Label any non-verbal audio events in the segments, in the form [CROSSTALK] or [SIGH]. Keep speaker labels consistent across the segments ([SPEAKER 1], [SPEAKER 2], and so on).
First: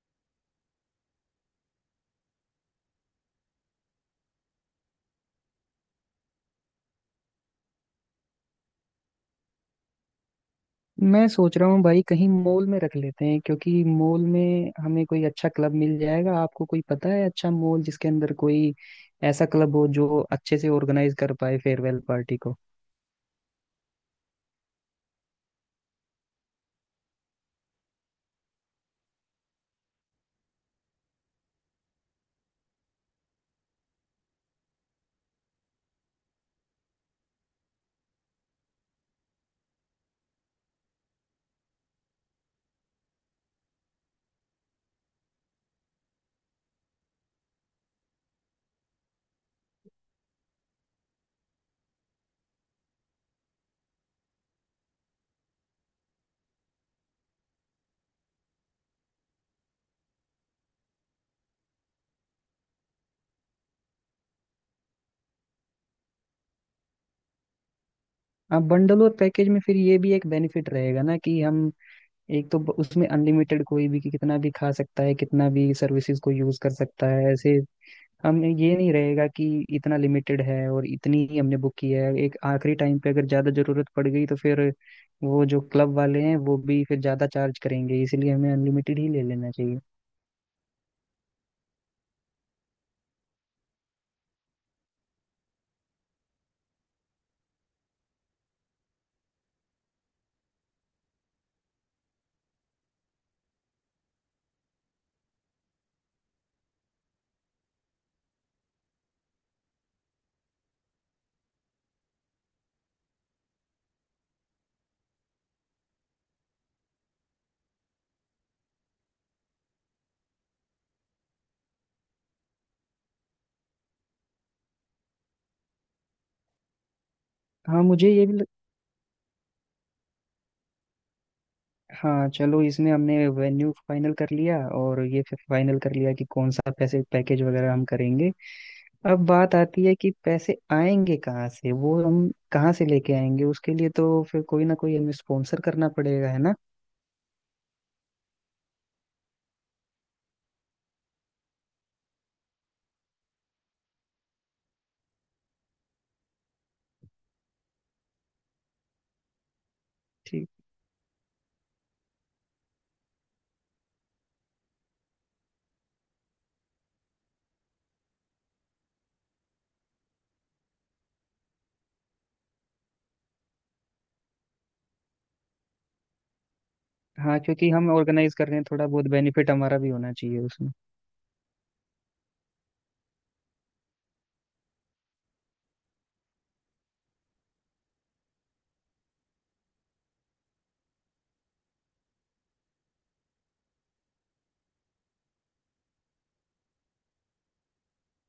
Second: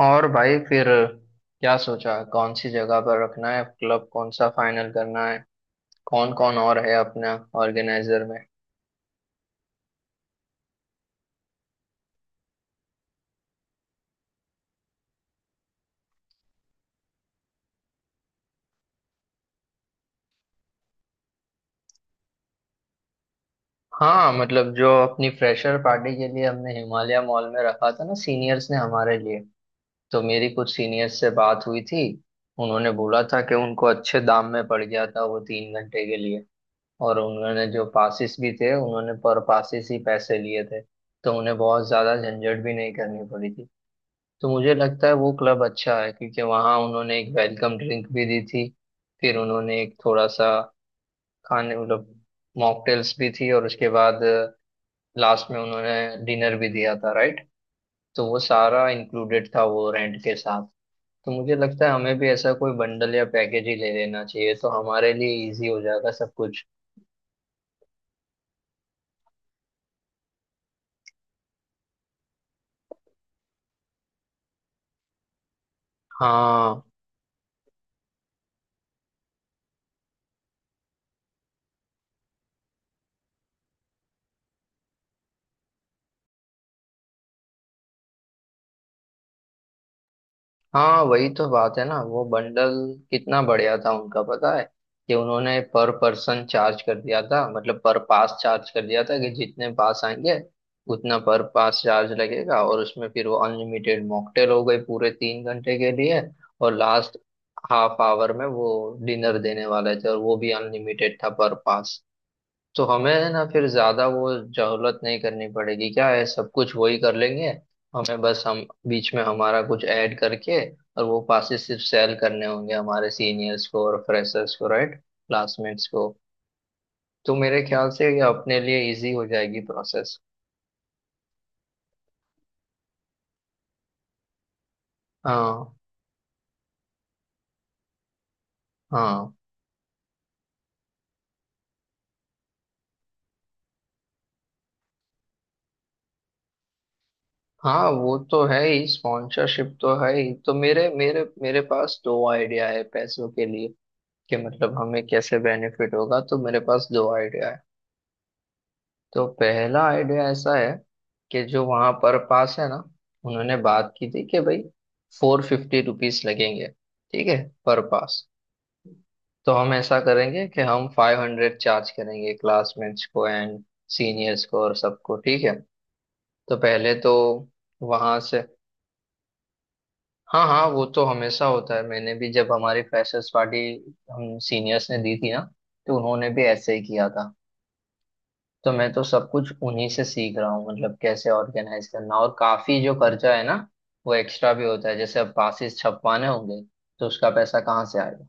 [SPEAKER 1] और भाई फिर क्या सोचा कौन सी जगह पर रखना है, क्लब कौन सा फाइनल करना है। कौन कौन और है अपना ऑर्गेनाइजर में।
[SPEAKER 2] मैं सोच रहा हूँ भाई, कहीं मॉल में रख लेते हैं, क्योंकि मॉल में हमें कोई अच्छा क्लब मिल जाएगा। आपको कोई पता है अच्छा मॉल, जिसके अंदर कोई ऐसा क्लब हो जो अच्छे से ऑर्गेनाइज कर पाए फेयरवेल पार्टी को?
[SPEAKER 1] हाँ मतलब जो अपनी फ्रेशर पार्टी के लिए हमने हिमालय मॉल में रखा था ना, सीनियर्स ने हमारे लिए। तो मेरी कुछ सीनियर्स से बात हुई थी। उन्होंने बोला था कि उनको अच्छे दाम में पड़ गया था वो 3 घंटे के लिए। और उन्होंने जो पासिस भी थे उन्होंने पर पासिस ही पैसे लिए थे। तो उन्हें बहुत ज्यादा झंझट भी नहीं करनी पड़ी थी। तो मुझे लगता है वो क्लब अच्छा है, क्योंकि वहाँ उन्होंने एक वेलकम ड्रिंक भी दी थी। फिर उन्होंने एक थोड़ा सा खाने मतलब मॉकटेल्स भी थी, और उसके बाद लास्ट में उन्होंने डिनर भी दिया था, राइट। तो वो सारा इंक्लूडेड था वो रेंट के साथ। तो मुझे लगता है हमें भी ऐसा कोई बंडल या पैकेज ही ले लेना चाहिए, तो हमारे लिए इजी हो जाएगा सब कुछ।
[SPEAKER 2] अब बंडल और पैकेज में फिर ये भी एक बेनिफिट रहेगा ना, कि हम एक तो उसमें अनलिमिटेड कोई भी, कि कितना भी खा सकता है, कितना भी सर्विसेज को यूज कर
[SPEAKER 1] हाँ,
[SPEAKER 2] सकता है ऐसे। हम ये नहीं रहेगा कि इतना लिमिटेड है और इतनी ही हमने बुक की है, एक आखिरी टाइम पे अगर ज़्यादा ज़रूरत पड़ गई तो फिर वो जो क्लब वाले हैं वो भी फिर ज़्यादा चार्ज करेंगे, इसीलिए हमें अनलिमिटेड ही ले लेना चाहिए।
[SPEAKER 1] हाँ, वही तो बात है ना। वो बंडल कितना बढ़िया था उनका, पता है। कि उन्होंने पर पर्सन चार्ज कर दिया था, मतलब पर पास चार्ज कर दिया था। कि जितने पास आएंगे उतना पर पास चार्ज लगेगा, और उसमें फिर वो अनलिमिटेड मॉकटेल हो गई पूरे 3 घंटे के लिए। और लास्ट हाफ आवर में वो डिनर देने वाले थे, और वो भी अनलिमिटेड था पर पास। तो हमें है ना फिर ज्यादा वो जहलत नहीं करनी पड़ेगी, क्या है सब कुछ वही कर लेंगे। हमें बस हम बीच में हमारा कुछ ऐड करके और वो पासेस सिर्फ सेल करने होंगे हमारे सीनियर्स को और फ्रेशर्स को, राइट, क्लासमेट्स को। तो मेरे
[SPEAKER 2] हाँ,
[SPEAKER 1] ख्याल से
[SPEAKER 2] मुझे
[SPEAKER 1] ये
[SPEAKER 2] ये भी
[SPEAKER 1] अपने लिए इजी हो जाएगी प्रोसेस।
[SPEAKER 2] हाँ चलो, इसमें हमने वेन्यू फाइनल कर लिया और ये फिर
[SPEAKER 1] हाँ,
[SPEAKER 2] फाइनल कर लिया कि कौन सा पैसे पैकेज वगैरह हम करेंगे। अब
[SPEAKER 1] हाँ,
[SPEAKER 2] बात आती है कि पैसे आएंगे कहाँ से, वो हम कहाँ से लेके आएंगे? उसके लिए तो फिर कोई ना कोई हमें स्पॉन्सर करना पड़ेगा, है ना?
[SPEAKER 1] हाँ, वो तो है ही, स्पॉन्सरशिप तो है ही। तो मेरे मेरे मेरे पास दो आइडिया है पैसों के लिए। कि मतलब हमें कैसे बेनिफिट होगा, तो मेरे पास दो आइडिया है। तो पहला आइडिया
[SPEAKER 2] ठीक।
[SPEAKER 1] ऐसा है कि जो वहां पर पास है ना, उन्होंने बात की थी कि भाई 450 रुपीज लगेंगे, ठीक है, पर पास। तो हम ऐसा करेंगे कि हम 500 चार्ज करेंगे क्लासमेट्स को एंड सीनियर्स को और सबको, ठीक है। तो पहले तो
[SPEAKER 2] हाँ, क्योंकि हम
[SPEAKER 1] वहां
[SPEAKER 2] ऑर्गेनाइज
[SPEAKER 1] से।
[SPEAKER 2] कर रहे हैं, थोड़ा बहुत बेनिफिट हमारा भी होना चाहिए
[SPEAKER 1] हाँ, हाँ,
[SPEAKER 2] उसमें।
[SPEAKER 1] वो तो हमेशा होता है। मैंने भी जब हमारी फ्रेशर्स पार्टी हम सीनियर्स ने दी थी ना, तो उन्होंने भी ऐसे ही किया था। तो मैं तो सब कुछ उन्हीं से सीख रहा हूँ, मतलब कैसे ऑर्गेनाइज करना। और काफी जो खर्चा है ना, वो एक्स्ट्रा भी होता है, जैसे अब पासिस छपवाने होंगे, तो उसका पैसा कहाँ से आएगा।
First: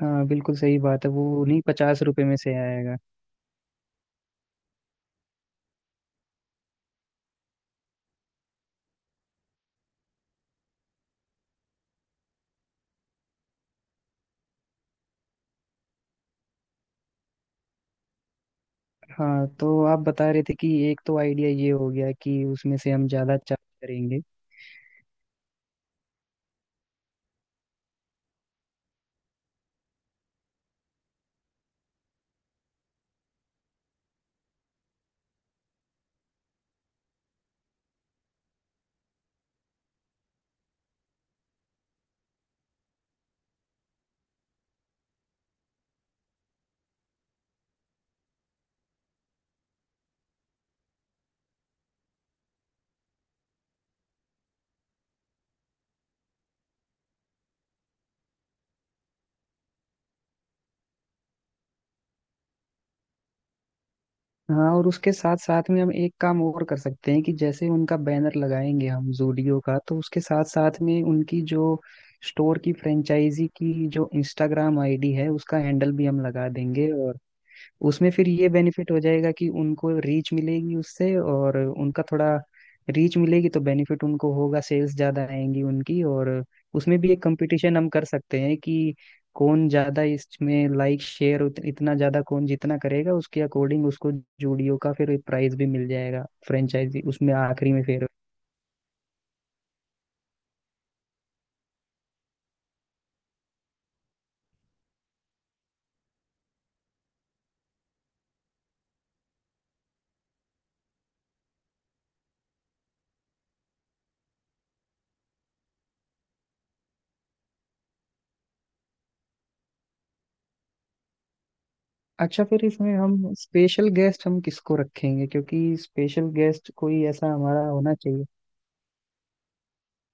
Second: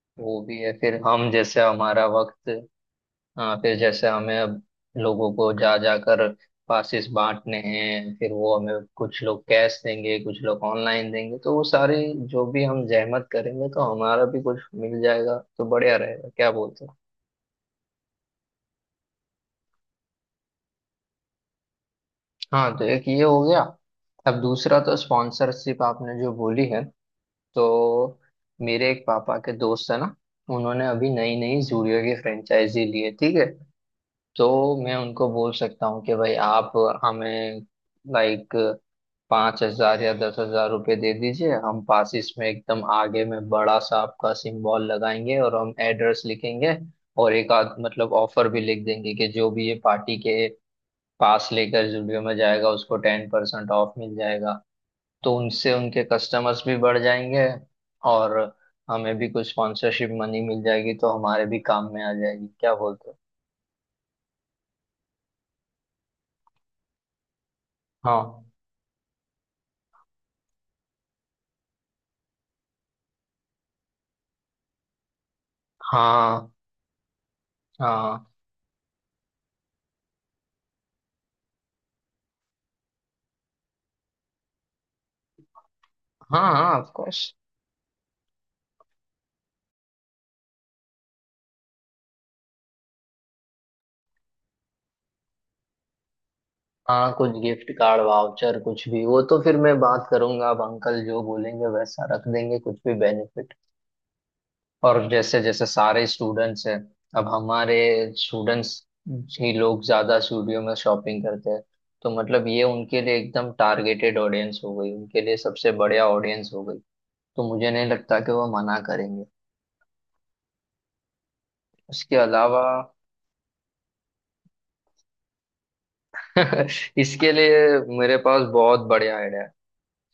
[SPEAKER 2] हाँ
[SPEAKER 1] वो
[SPEAKER 2] बिल्कुल
[SPEAKER 1] भी है,
[SPEAKER 2] सही
[SPEAKER 1] फिर
[SPEAKER 2] बात है,
[SPEAKER 1] हम
[SPEAKER 2] वो
[SPEAKER 1] जैसे
[SPEAKER 2] नहीं 50
[SPEAKER 1] हमारा
[SPEAKER 2] रुपए में
[SPEAKER 1] वक्त।
[SPEAKER 2] से आएगा।
[SPEAKER 1] हाँ, फिर जैसे हमें अब लोगों को जा जाकर पासिस बांटने हैं, फिर वो हमें कुछ लोग कैश देंगे कुछ लोग ऑनलाइन देंगे। तो वो सारी जो भी हम जहमत करेंगे, तो हमारा भी कुछ मिल जाएगा, तो बढ़िया रहेगा, क्या बोलते हो।
[SPEAKER 2] हाँ तो आप बता रहे थे कि एक तो आइडिया ये हो गया कि
[SPEAKER 1] हाँ,
[SPEAKER 2] उसमें
[SPEAKER 1] तो
[SPEAKER 2] से
[SPEAKER 1] एक
[SPEAKER 2] हम
[SPEAKER 1] ये
[SPEAKER 2] ज्यादा
[SPEAKER 1] हो गया।
[SPEAKER 2] चार्ज करेंगे।
[SPEAKER 1] अब दूसरा, तो स्पॉन्सरशिप आपने जो बोली है, तो मेरे एक पापा के दोस्त है ना, उन्होंने अभी नई नई जूडियो की फ्रेंचाइजी ली है, ठीक है। तो मैं उनको बोल सकता हूँ कि भाई आप हमें, लाइक, 5,000 या 10,000 रुपये दे दीजिए। हम पासिस में एकदम आगे में बड़ा सा आपका सिंबल लगाएंगे और हम एड्रेस लिखेंगे, और एक आध मतलब ऑफर भी लिख देंगे, कि जो भी ये पार्टी के पास लेकर जुडियो में जाएगा उसको 10% ऑफ मिल जाएगा। तो उनसे उनके कस्टमर्स भी बढ़ जाएंगे, और हमें भी कुछ स्पॉन्सरशिप मनी मिल जाएगी, तो हमारे भी काम में आ जाएगी, क्या बोलते हो।
[SPEAKER 2] हाँ और उसके साथ साथ में हम एक काम और कर सकते हैं कि जैसे उनका बैनर
[SPEAKER 1] हाँ,
[SPEAKER 2] लगाएंगे हम जूडियो का, तो उसके साथ साथ में उनकी जो स्टोर की फ्रेंचाइजी की जो इंस्टाग्राम आईडी है उसका हैंडल भी हम लगा
[SPEAKER 1] हाँ,
[SPEAKER 2] देंगे। और उसमें
[SPEAKER 1] हाँ,
[SPEAKER 2] फिर ये बेनिफिट हो जाएगा कि उनको रीच मिलेगी उससे और उनका थोड़ा रीच मिलेगी तो बेनिफिट उनको होगा, सेल्स ज़्यादा आएंगी उनकी। और
[SPEAKER 1] हाँ, हाँ, ऑफ
[SPEAKER 2] उसमें भी एक
[SPEAKER 1] कोर्स।
[SPEAKER 2] कंपटीशन हम कर सकते हैं कि कौन ज़्यादा इसमें लाइक शेयर, इतना ज़्यादा कौन जितना करेगा उसके अकॉर्डिंग उसको जूडियो का फिर प्राइस भी मिल जाएगा फ्रेंचाइजी,
[SPEAKER 1] हाँ, कुछ
[SPEAKER 2] उसमें
[SPEAKER 1] गिफ्ट
[SPEAKER 2] आखिरी में
[SPEAKER 1] कार्ड
[SPEAKER 2] फिर।
[SPEAKER 1] वाउचर कुछ भी, वो तो फिर मैं बात करूंगा। अब अंकल जो बोलेंगे वैसा रख देंगे, कुछ भी बेनिफिट। और जैसे जैसे सारे स्टूडेंट्स हैं, अब हमारे स्टूडेंट्स ही लोग ज्यादा स्टूडियो में शॉपिंग करते हैं। तो मतलब ये उनके लिए एकदम टारगेटेड ऑडियंस हो गई, उनके लिए सबसे बढ़िया ऑडियंस हो गई। तो मुझे नहीं लगता कि वो मना करेंगे। उसके
[SPEAKER 2] अच्छा,
[SPEAKER 1] अलावा
[SPEAKER 2] फिर इसमें हम स्पेशल गेस्ट हम किसको रखेंगे, क्योंकि स्पेशल गेस्ट
[SPEAKER 1] [LAUGHS]
[SPEAKER 2] कोई
[SPEAKER 1] इसके
[SPEAKER 2] ऐसा
[SPEAKER 1] लिए
[SPEAKER 2] हमारा होना
[SPEAKER 1] मेरे
[SPEAKER 2] चाहिए।
[SPEAKER 1] पास बहुत बढ़िया आइडिया है।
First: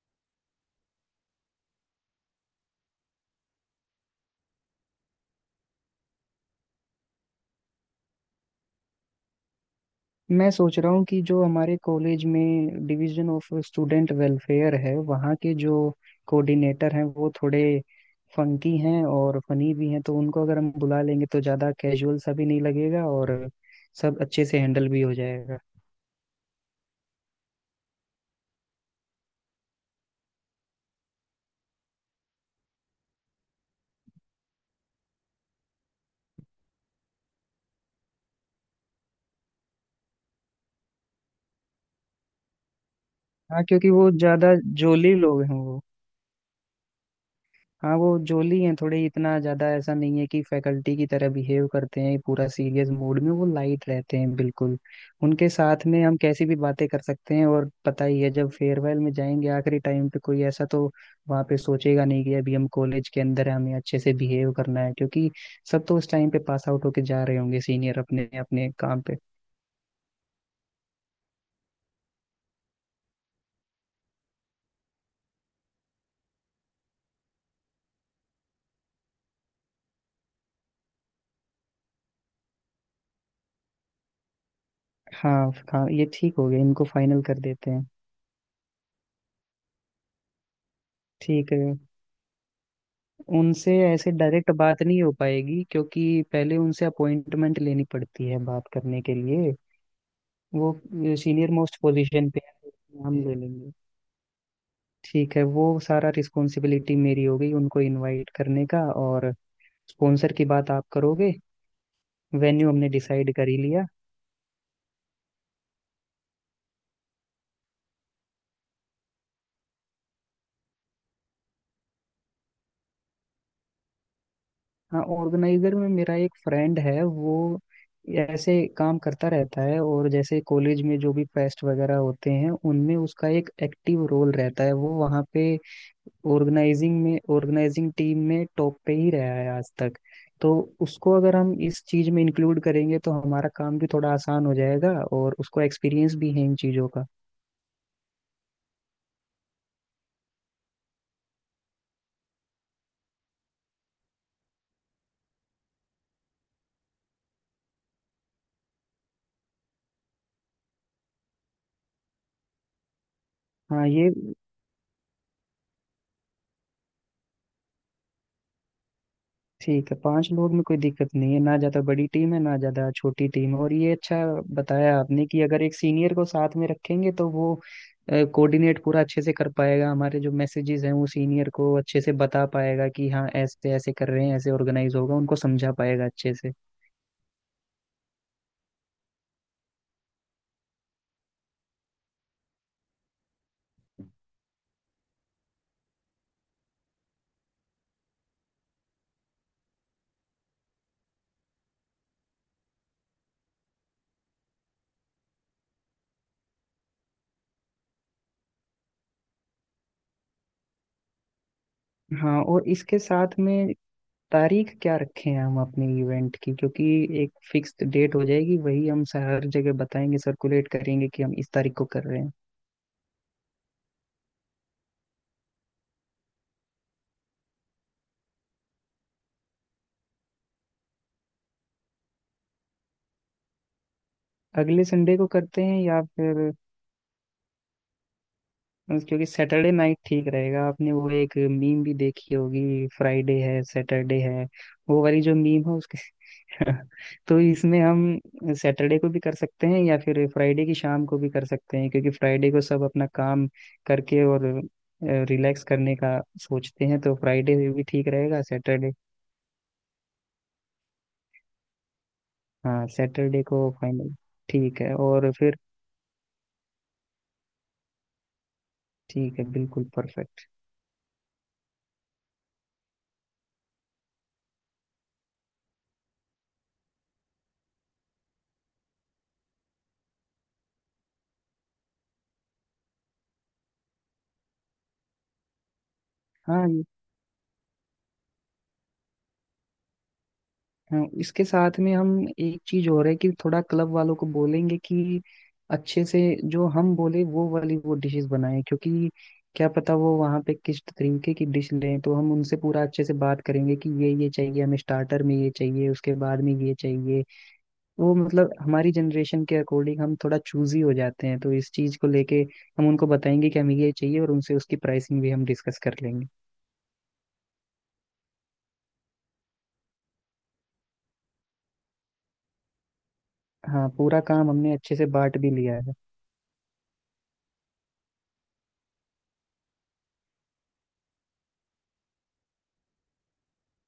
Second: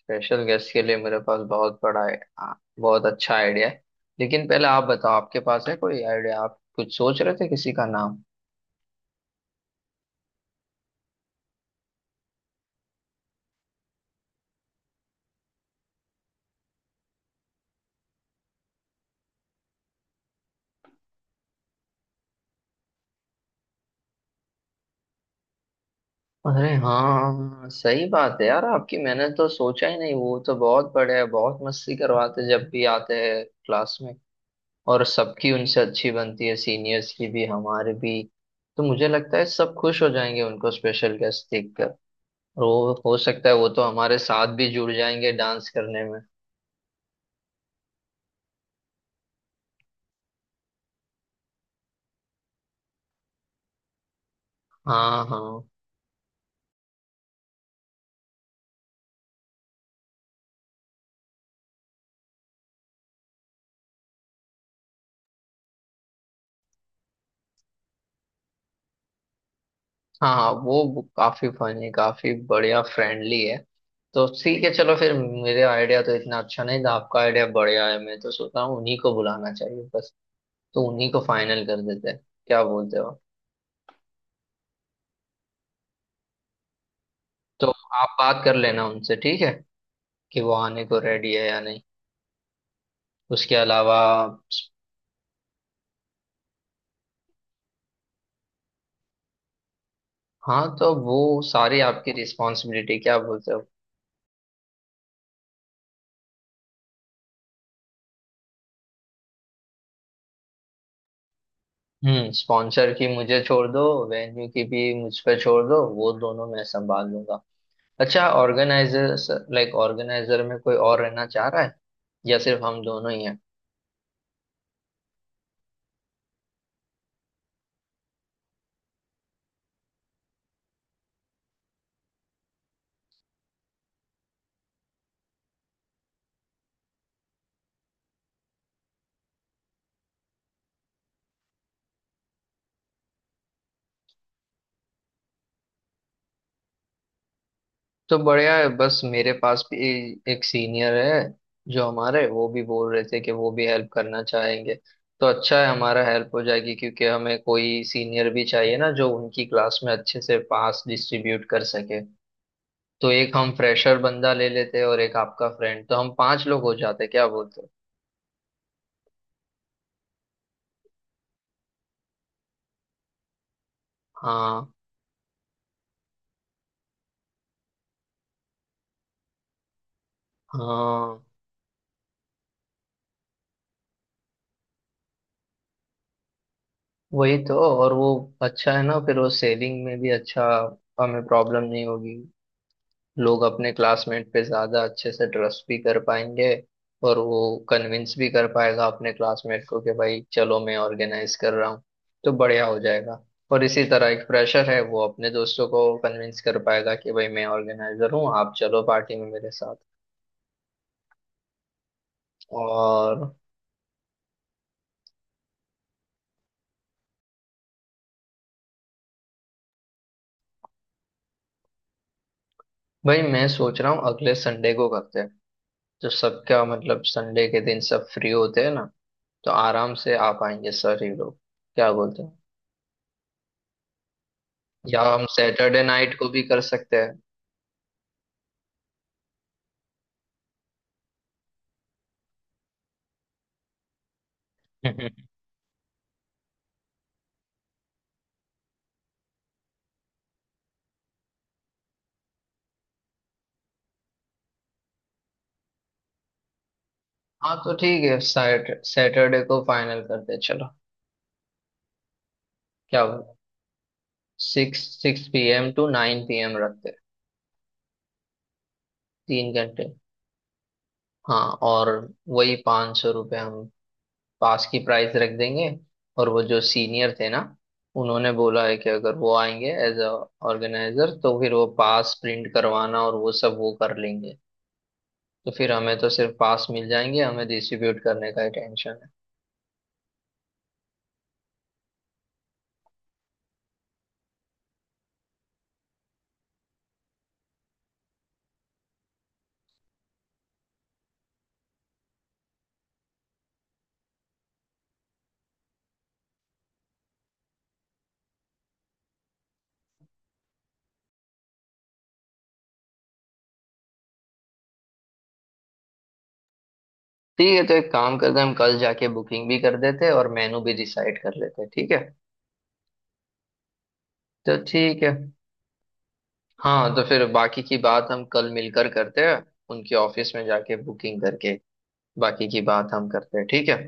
[SPEAKER 1] स्पेशल गेस्ट के लिए मेरे पास बहुत बड़ा आ, बहुत अच्छा आइडिया है। लेकिन पहले आप बताओ, आपके पास है कोई आइडिया, आप कुछ सोच रहे थे किसी का नाम।
[SPEAKER 2] मैं सोच रहा हूँ कि जो हमारे कॉलेज में डिवीजन ऑफ स्टूडेंट वेलफेयर है वहाँ के जो कोऑर्डिनेटर हैं वो थोड़े फंकी हैं और फनी भी हैं, तो उनको अगर हम बुला लेंगे तो ज़्यादा कैजुअल सा भी नहीं लगेगा और सब अच्छे से हैंडल भी हो जाएगा।
[SPEAKER 1] अरे हाँ सही बात है यार आपकी, मैंने तो सोचा ही नहीं। वो तो बहुत बड़े हैं, बहुत मस्ती करवाते जब भी आते हैं क्लास में। और सबकी उनसे अच्छी बनती है, सीनियर्स की भी हमारे भी। तो मुझे लगता है सब खुश हो जाएंगे उनको स्पेशल गेस्ट देखकर। और वो हो सकता है
[SPEAKER 2] हाँ
[SPEAKER 1] वो तो
[SPEAKER 2] क्योंकि वो
[SPEAKER 1] हमारे साथ
[SPEAKER 2] ज़्यादा
[SPEAKER 1] भी जुड़
[SPEAKER 2] जोली
[SPEAKER 1] जाएंगे
[SPEAKER 2] लोग हैं
[SPEAKER 1] डांस
[SPEAKER 2] वो।
[SPEAKER 1] करने में।
[SPEAKER 2] हाँ वो जोली हैं थोड़े, इतना ज्यादा ऐसा नहीं है कि फैकल्टी की तरह बिहेव करते हैं पूरा सीरियस मूड में, वो लाइट रहते हैं बिल्कुल।
[SPEAKER 1] हाँ,
[SPEAKER 2] उनके
[SPEAKER 1] हाँ,
[SPEAKER 2] साथ में हम कैसी भी बातें कर सकते हैं और पता ही है, जब फेयरवेल में जाएंगे आखिरी टाइम पे कोई ऐसा तो वहाँ पे सोचेगा नहीं कि अभी हम कॉलेज के अंदर है, हमें अच्छे से बिहेव करना है, क्योंकि सब तो उस टाइम पे पास आउट होके जा रहे होंगे सीनियर अपने अपने काम पे।
[SPEAKER 1] हाँ, हाँ, वो काफी फनी काफी बढ़िया फ्रेंडली है। तो ठीक है, चलो फिर। मेरे आइडिया तो इतना अच्छा नहीं था, आपका आइडिया बढ़िया है। मैं तो सोच रहा हूँ उन्हीं को बुलाना चाहिए बस। तो उन्हीं को फाइनल कर देते हैं, क्या बोलते हो।
[SPEAKER 2] हाँ हाँ, ये ठीक हो गया, इनको फाइनल कर
[SPEAKER 1] तो
[SPEAKER 2] देते हैं।
[SPEAKER 1] आप बात कर लेना उनसे, ठीक है, कि वो आने को रेडी है
[SPEAKER 2] ठीक है।
[SPEAKER 1] या नहीं। उसके
[SPEAKER 2] उनसे
[SPEAKER 1] अलावा,
[SPEAKER 2] ऐसे डायरेक्ट बात नहीं हो पाएगी, क्योंकि पहले उनसे अपॉइंटमेंट लेनी पड़ती है बात करने के लिए।
[SPEAKER 1] हाँ,
[SPEAKER 2] वो
[SPEAKER 1] तो वो
[SPEAKER 2] सीनियर मोस्ट
[SPEAKER 1] सारी आपकी
[SPEAKER 2] पोजीशन पे है।
[SPEAKER 1] रिस्पॉन्सिबिलिटी, क्या
[SPEAKER 2] नाम ले
[SPEAKER 1] बोलते हो।
[SPEAKER 2] लेंगे। ठीक है, वो सारा रिस्पॉन्सिबिलिटी मेरी हो गई उनको इनवाइट करने का। और स्पॉन्सर की बात आप करोगे।
[SPEAKER 1] हम्म,
[SPEAKER 2] वेन्यू हमने
[SPEAKER 1] स्पॉन्सर की
[SPEAKER 2] डिसाइड
[SPEAKER 1] मुझे
[SPEAKER 2] कर ही
[SPEAKER 1] छोड़ दो।
[SPEAKER 2] लिया।
[SPEAKER 1] वेन्यू की भी मुझ पे छोड़ दो, वो दोनों मैं संभाल लूंगा। अच्छा, ऑर्गेनाइजर, लाइक ऑर्गेनाइजर में कोई और रहना चाह रहा है, या सिर्फ हम दोनों ही हैं।
[SPEAKER 2] हाँ ऑर्गेनाइजर में मेरा एक फ्रेंड है, वो ऐसे काम करता रहता है और जैसे कॉलेज में जो भी फेस्ट वगैरह होते हैं उनमें उसका एक एक्टिव रोल रहता है, वो वहाँ पे ऑर्गेनाइजिंग में ऑर्गेनाइजिंग टीम में टॉप पे ही रहा है आज तक। तो उसको अगर हम इस चीज में इंक्लूड करेंगे तो हमारा काम भी थोड़ा आसान हो जाएगा और उसको एक्सपीरियंस भी है इन चीजों का।
[SPEAKER 1] तो बढ़िया है, बस मेरे पास भी एक सीनियर है जो हमारे, वो भी बोल रहे थे कि वो भी हेल्प करना चाहेंगे। तो अच्छा है, हमारा हेल्प हो जाएगी, क्योंकि हमें कोई सीनियर भी चाहिए ना जो उनकी क्लास में अच्छे से पास डिस्ट्रीब्यूट कर सके। तो एक हम
[SPEAKER 2] हाँ
[SPEAKER 1] फ्रेशर
[SPEAKER 2] ये
[SPEAKER 1] बंदा ले लेते और एक आपका फ्रेंड, तो हम पांच लोग हो जाते, क्या बोलते हो।
[SPEAKER 2] ठीक है, पांच लोग में कोई दिक्कत नहीं है, ना ज्यादा बड़ी टीम है ना ज्यादा छोटी टीम है। और ये अच्छा
[SPEAKER 1] हाँ,
[SPEAKER 2] बताया आपने कि अगर एक सीनियर को साथ में रखेंगे तो वो कोऑर्डिनेट पूरा अच्छे से कर पाएगा, हमारे जो मैसेजेस हैं वो
[SPEAKER 1] हाँ,
[SPEAKER 2] सीनियर को अच्छे से बता पाएगा कि हाँ ऐसे ऐसे कर रहे हैं, ऐसे ऑर्गेनाइज होगा, उनको समझा पाएगा अच्छे से।
[SPEAKER 1] वही तो। और वो अच्छा है ना, फिर वो सेविंग में भी अच्छा, हमें प्रॉब्लम नहीं होगी। लोग अपने क्लासमेट पे ज्यादा अच्छे से ट्रस्ट भी कर पाएंगे। और वो कन्विंस भी कर पाएगा अपने क्लासमेट को कि भाई चलो मैं ऑर्गेनाइज कर रहा हूँ, तो बढ़िया हो जाएगा। और इसी तरह एक प्रेशर है, वो अपने दोस्तों को कन्विंस कर पाएगा कि भाई मैं ऑर्गेनाइजर हूँ, आप चलो पार्टी में मेरे साथ।
[SPEAKER 2] हाँ और इसके
[SPEAKER 1] और
[SPEAKER 2] साथ में तारीख क्या रखें हम अपने इवेंट की, क्योंकि एक फिक्स डेट हो जाएगी, वही हम हर जगह बताएंगे, सर्कुलेट करेंगे कि हम इस तारीख को कर रहे हैं।
[SPEAKER 1] भाई मैं सोच रहा हूँ अगले संडे को करते हैं। तो सबका मतलब संडे के दिन सब फ्री होते हैं ना, तो आराम से आ पाएंगे सर ही लोग, क्या बोलते हैं।
[SPEAKER 2] अगले
[SPEAKER 1] या
[SPEAKER 2] संडे
[SPEAKER 1] हम
[SPEAKER 2] को करते हैं
[SPEAKER 1] सैटरडे
[SPEAKER 2] या
[SPEAKER 1] नाइट को भी
[SPEAKER 2] फिर?
[SPEAKER 1] कर सकते
[SPEAKER 2] बस क्योंकि सैटरडे नाइट ठीक रहेगा, आपने वो एक मीम भी देखी होगी, फ्राइडे है सैटरडे है, वो वाली
[SPEAKER 1] हैं।
[SPEAKER 2] जो मीम है उसके। [LAUGHS] तो इसमें हम सैटरडे को भी कर सकते हैं या फिर फ्राइडे की शाम को भी कर सकते हैं, क्योंकि फ्राइडे को सब अपना काम करके और रिलैक्स करने का सोचते हैं, तो
[SPEAKER 1] [LAUGHS]
[SPEAKER 2] फ्राइडे
[SPEAKER 1] हाँ, तो
[SPEAKER 2] भी
[SPEAKER 1] ठीक
[SPEAKER 2] ठीक
[SPEAKER 1] है,
[SPEAKER 2] रहेगा सैटरडे।
[SPEAKER 1] सैटरडे को फाइनल करते हैं, चलो।
[SPEAKER 2] हाँ
[SPEAKER 1] क्या बोलो,
[SPEAKER 2] सैटरडे को फाइनल। ठीक
[SPEAKER 1] सिक्स
[SPEAKER 2] है
[SPEAKER 1] सिक्स
[SPEAKER 2] और
[SPEAKER 1] पी
[SPEAKER 2] फिर
[SPEAKER 1] M to nine P M रखते हैं,
[SPEAKER 2] ठीक है,
[SPEAKER 1] तीन
[SPEAKER 2] बिल्कुल
[SPEAKER 1] घंटे
[SPEAKER 2] परफेक्ट।
[SPEAKER 1] हाँ, और वही 500 रुपये हम पास की प्राइस रख देंगे। और वो जो सीनियर थे ना, उन्होंने बोला है कि अगर वो आएंगे एज अ ऑर्गेनाइजर तो फिर वो पास प्रिंट करवाना और वो सब वो कर लेंगे। तो फिर हमें तो सिर्फ पास
[SPEAKER 2] हाँ
[SPEAKER 1] मिल जाएंगे, हमें डिस्ट्रीब्यूट करने का ही टेंशन है।
[SPEAKER 2] हाँ, इसके साथ में हम एक चीज और है कि थोड़ा क्लब वालों को बोलेंगे कि अच्छे से जो हम बोले वो वाली वो डिशेस बनाएं, क्योंकि क्या पता वो वहाँ पे किस तरीके की डिश लें। तो हम उनसे पूरा अच्छे से बात करेंगे कि ये चाहिए हमें स्टार्टर में, ये चाहिए उसके बाद में, ये चाहिए वो। मतलब हमारी जनरेशन के अकॉर्डिंग हम थोड़ा चूजी हो जाते हैं, तो इस चीज को लेके हम उनको बताएंगे कि हमें ये चाहिए और उनसे उसकी प्राइसिंग भी हम डिस्कस कर लेंगे।
[SPEAKER 1] ठीक है, तो एक काम करते हैं, हम कल जाके बुकिंग भी कर देते हैं और मेनू भी डिसाइड कर लेते हैं, ठीक है।
[SPEAKER 2] हाँ पूरा काम
[SPEAKER 1] तो
[SPEAKER 2] हमने अच्छे
[SPEAKER 1] ठीक
[SPEAKER 2] से
[SPEAKER 1] है,
[SPEAKER 2] बांट भी लिया है।
[SPEAKER 1] हाँ, तो फिर बाकी की बात हम कल मिलकर करते हैं, उनके ऑफिस में जाके बुकिंग करके बाकी की बात हम करते हैं, ठीक है।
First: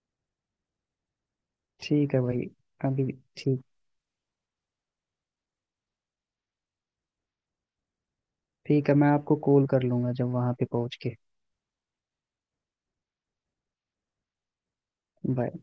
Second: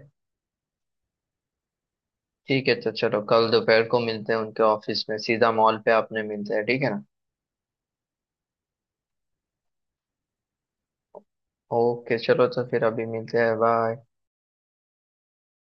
[SPEAKER 2] ठीक है भाई।
[SPEAKER 1] ठीक है, तो
[SPEAKER 2] अभी
[SPEAKER 1] चलो कल
[SPEAKER 2] ठीक।
[SPEAKER 1] दोपहर को मिलते हैं उनके ऑफिस में, सीधा मॉल पे आपने मिलते हैं, ठीक है ना।
[SPEAKER 2] ठीक है, मैं आपको कॉल कर लूंगा जब वहां पे पहुंच के।
[SPEAKER 1] ओके चलो, तो फिर अभी मिलते हैं, बाय।
[SPEAKER 2] बाय।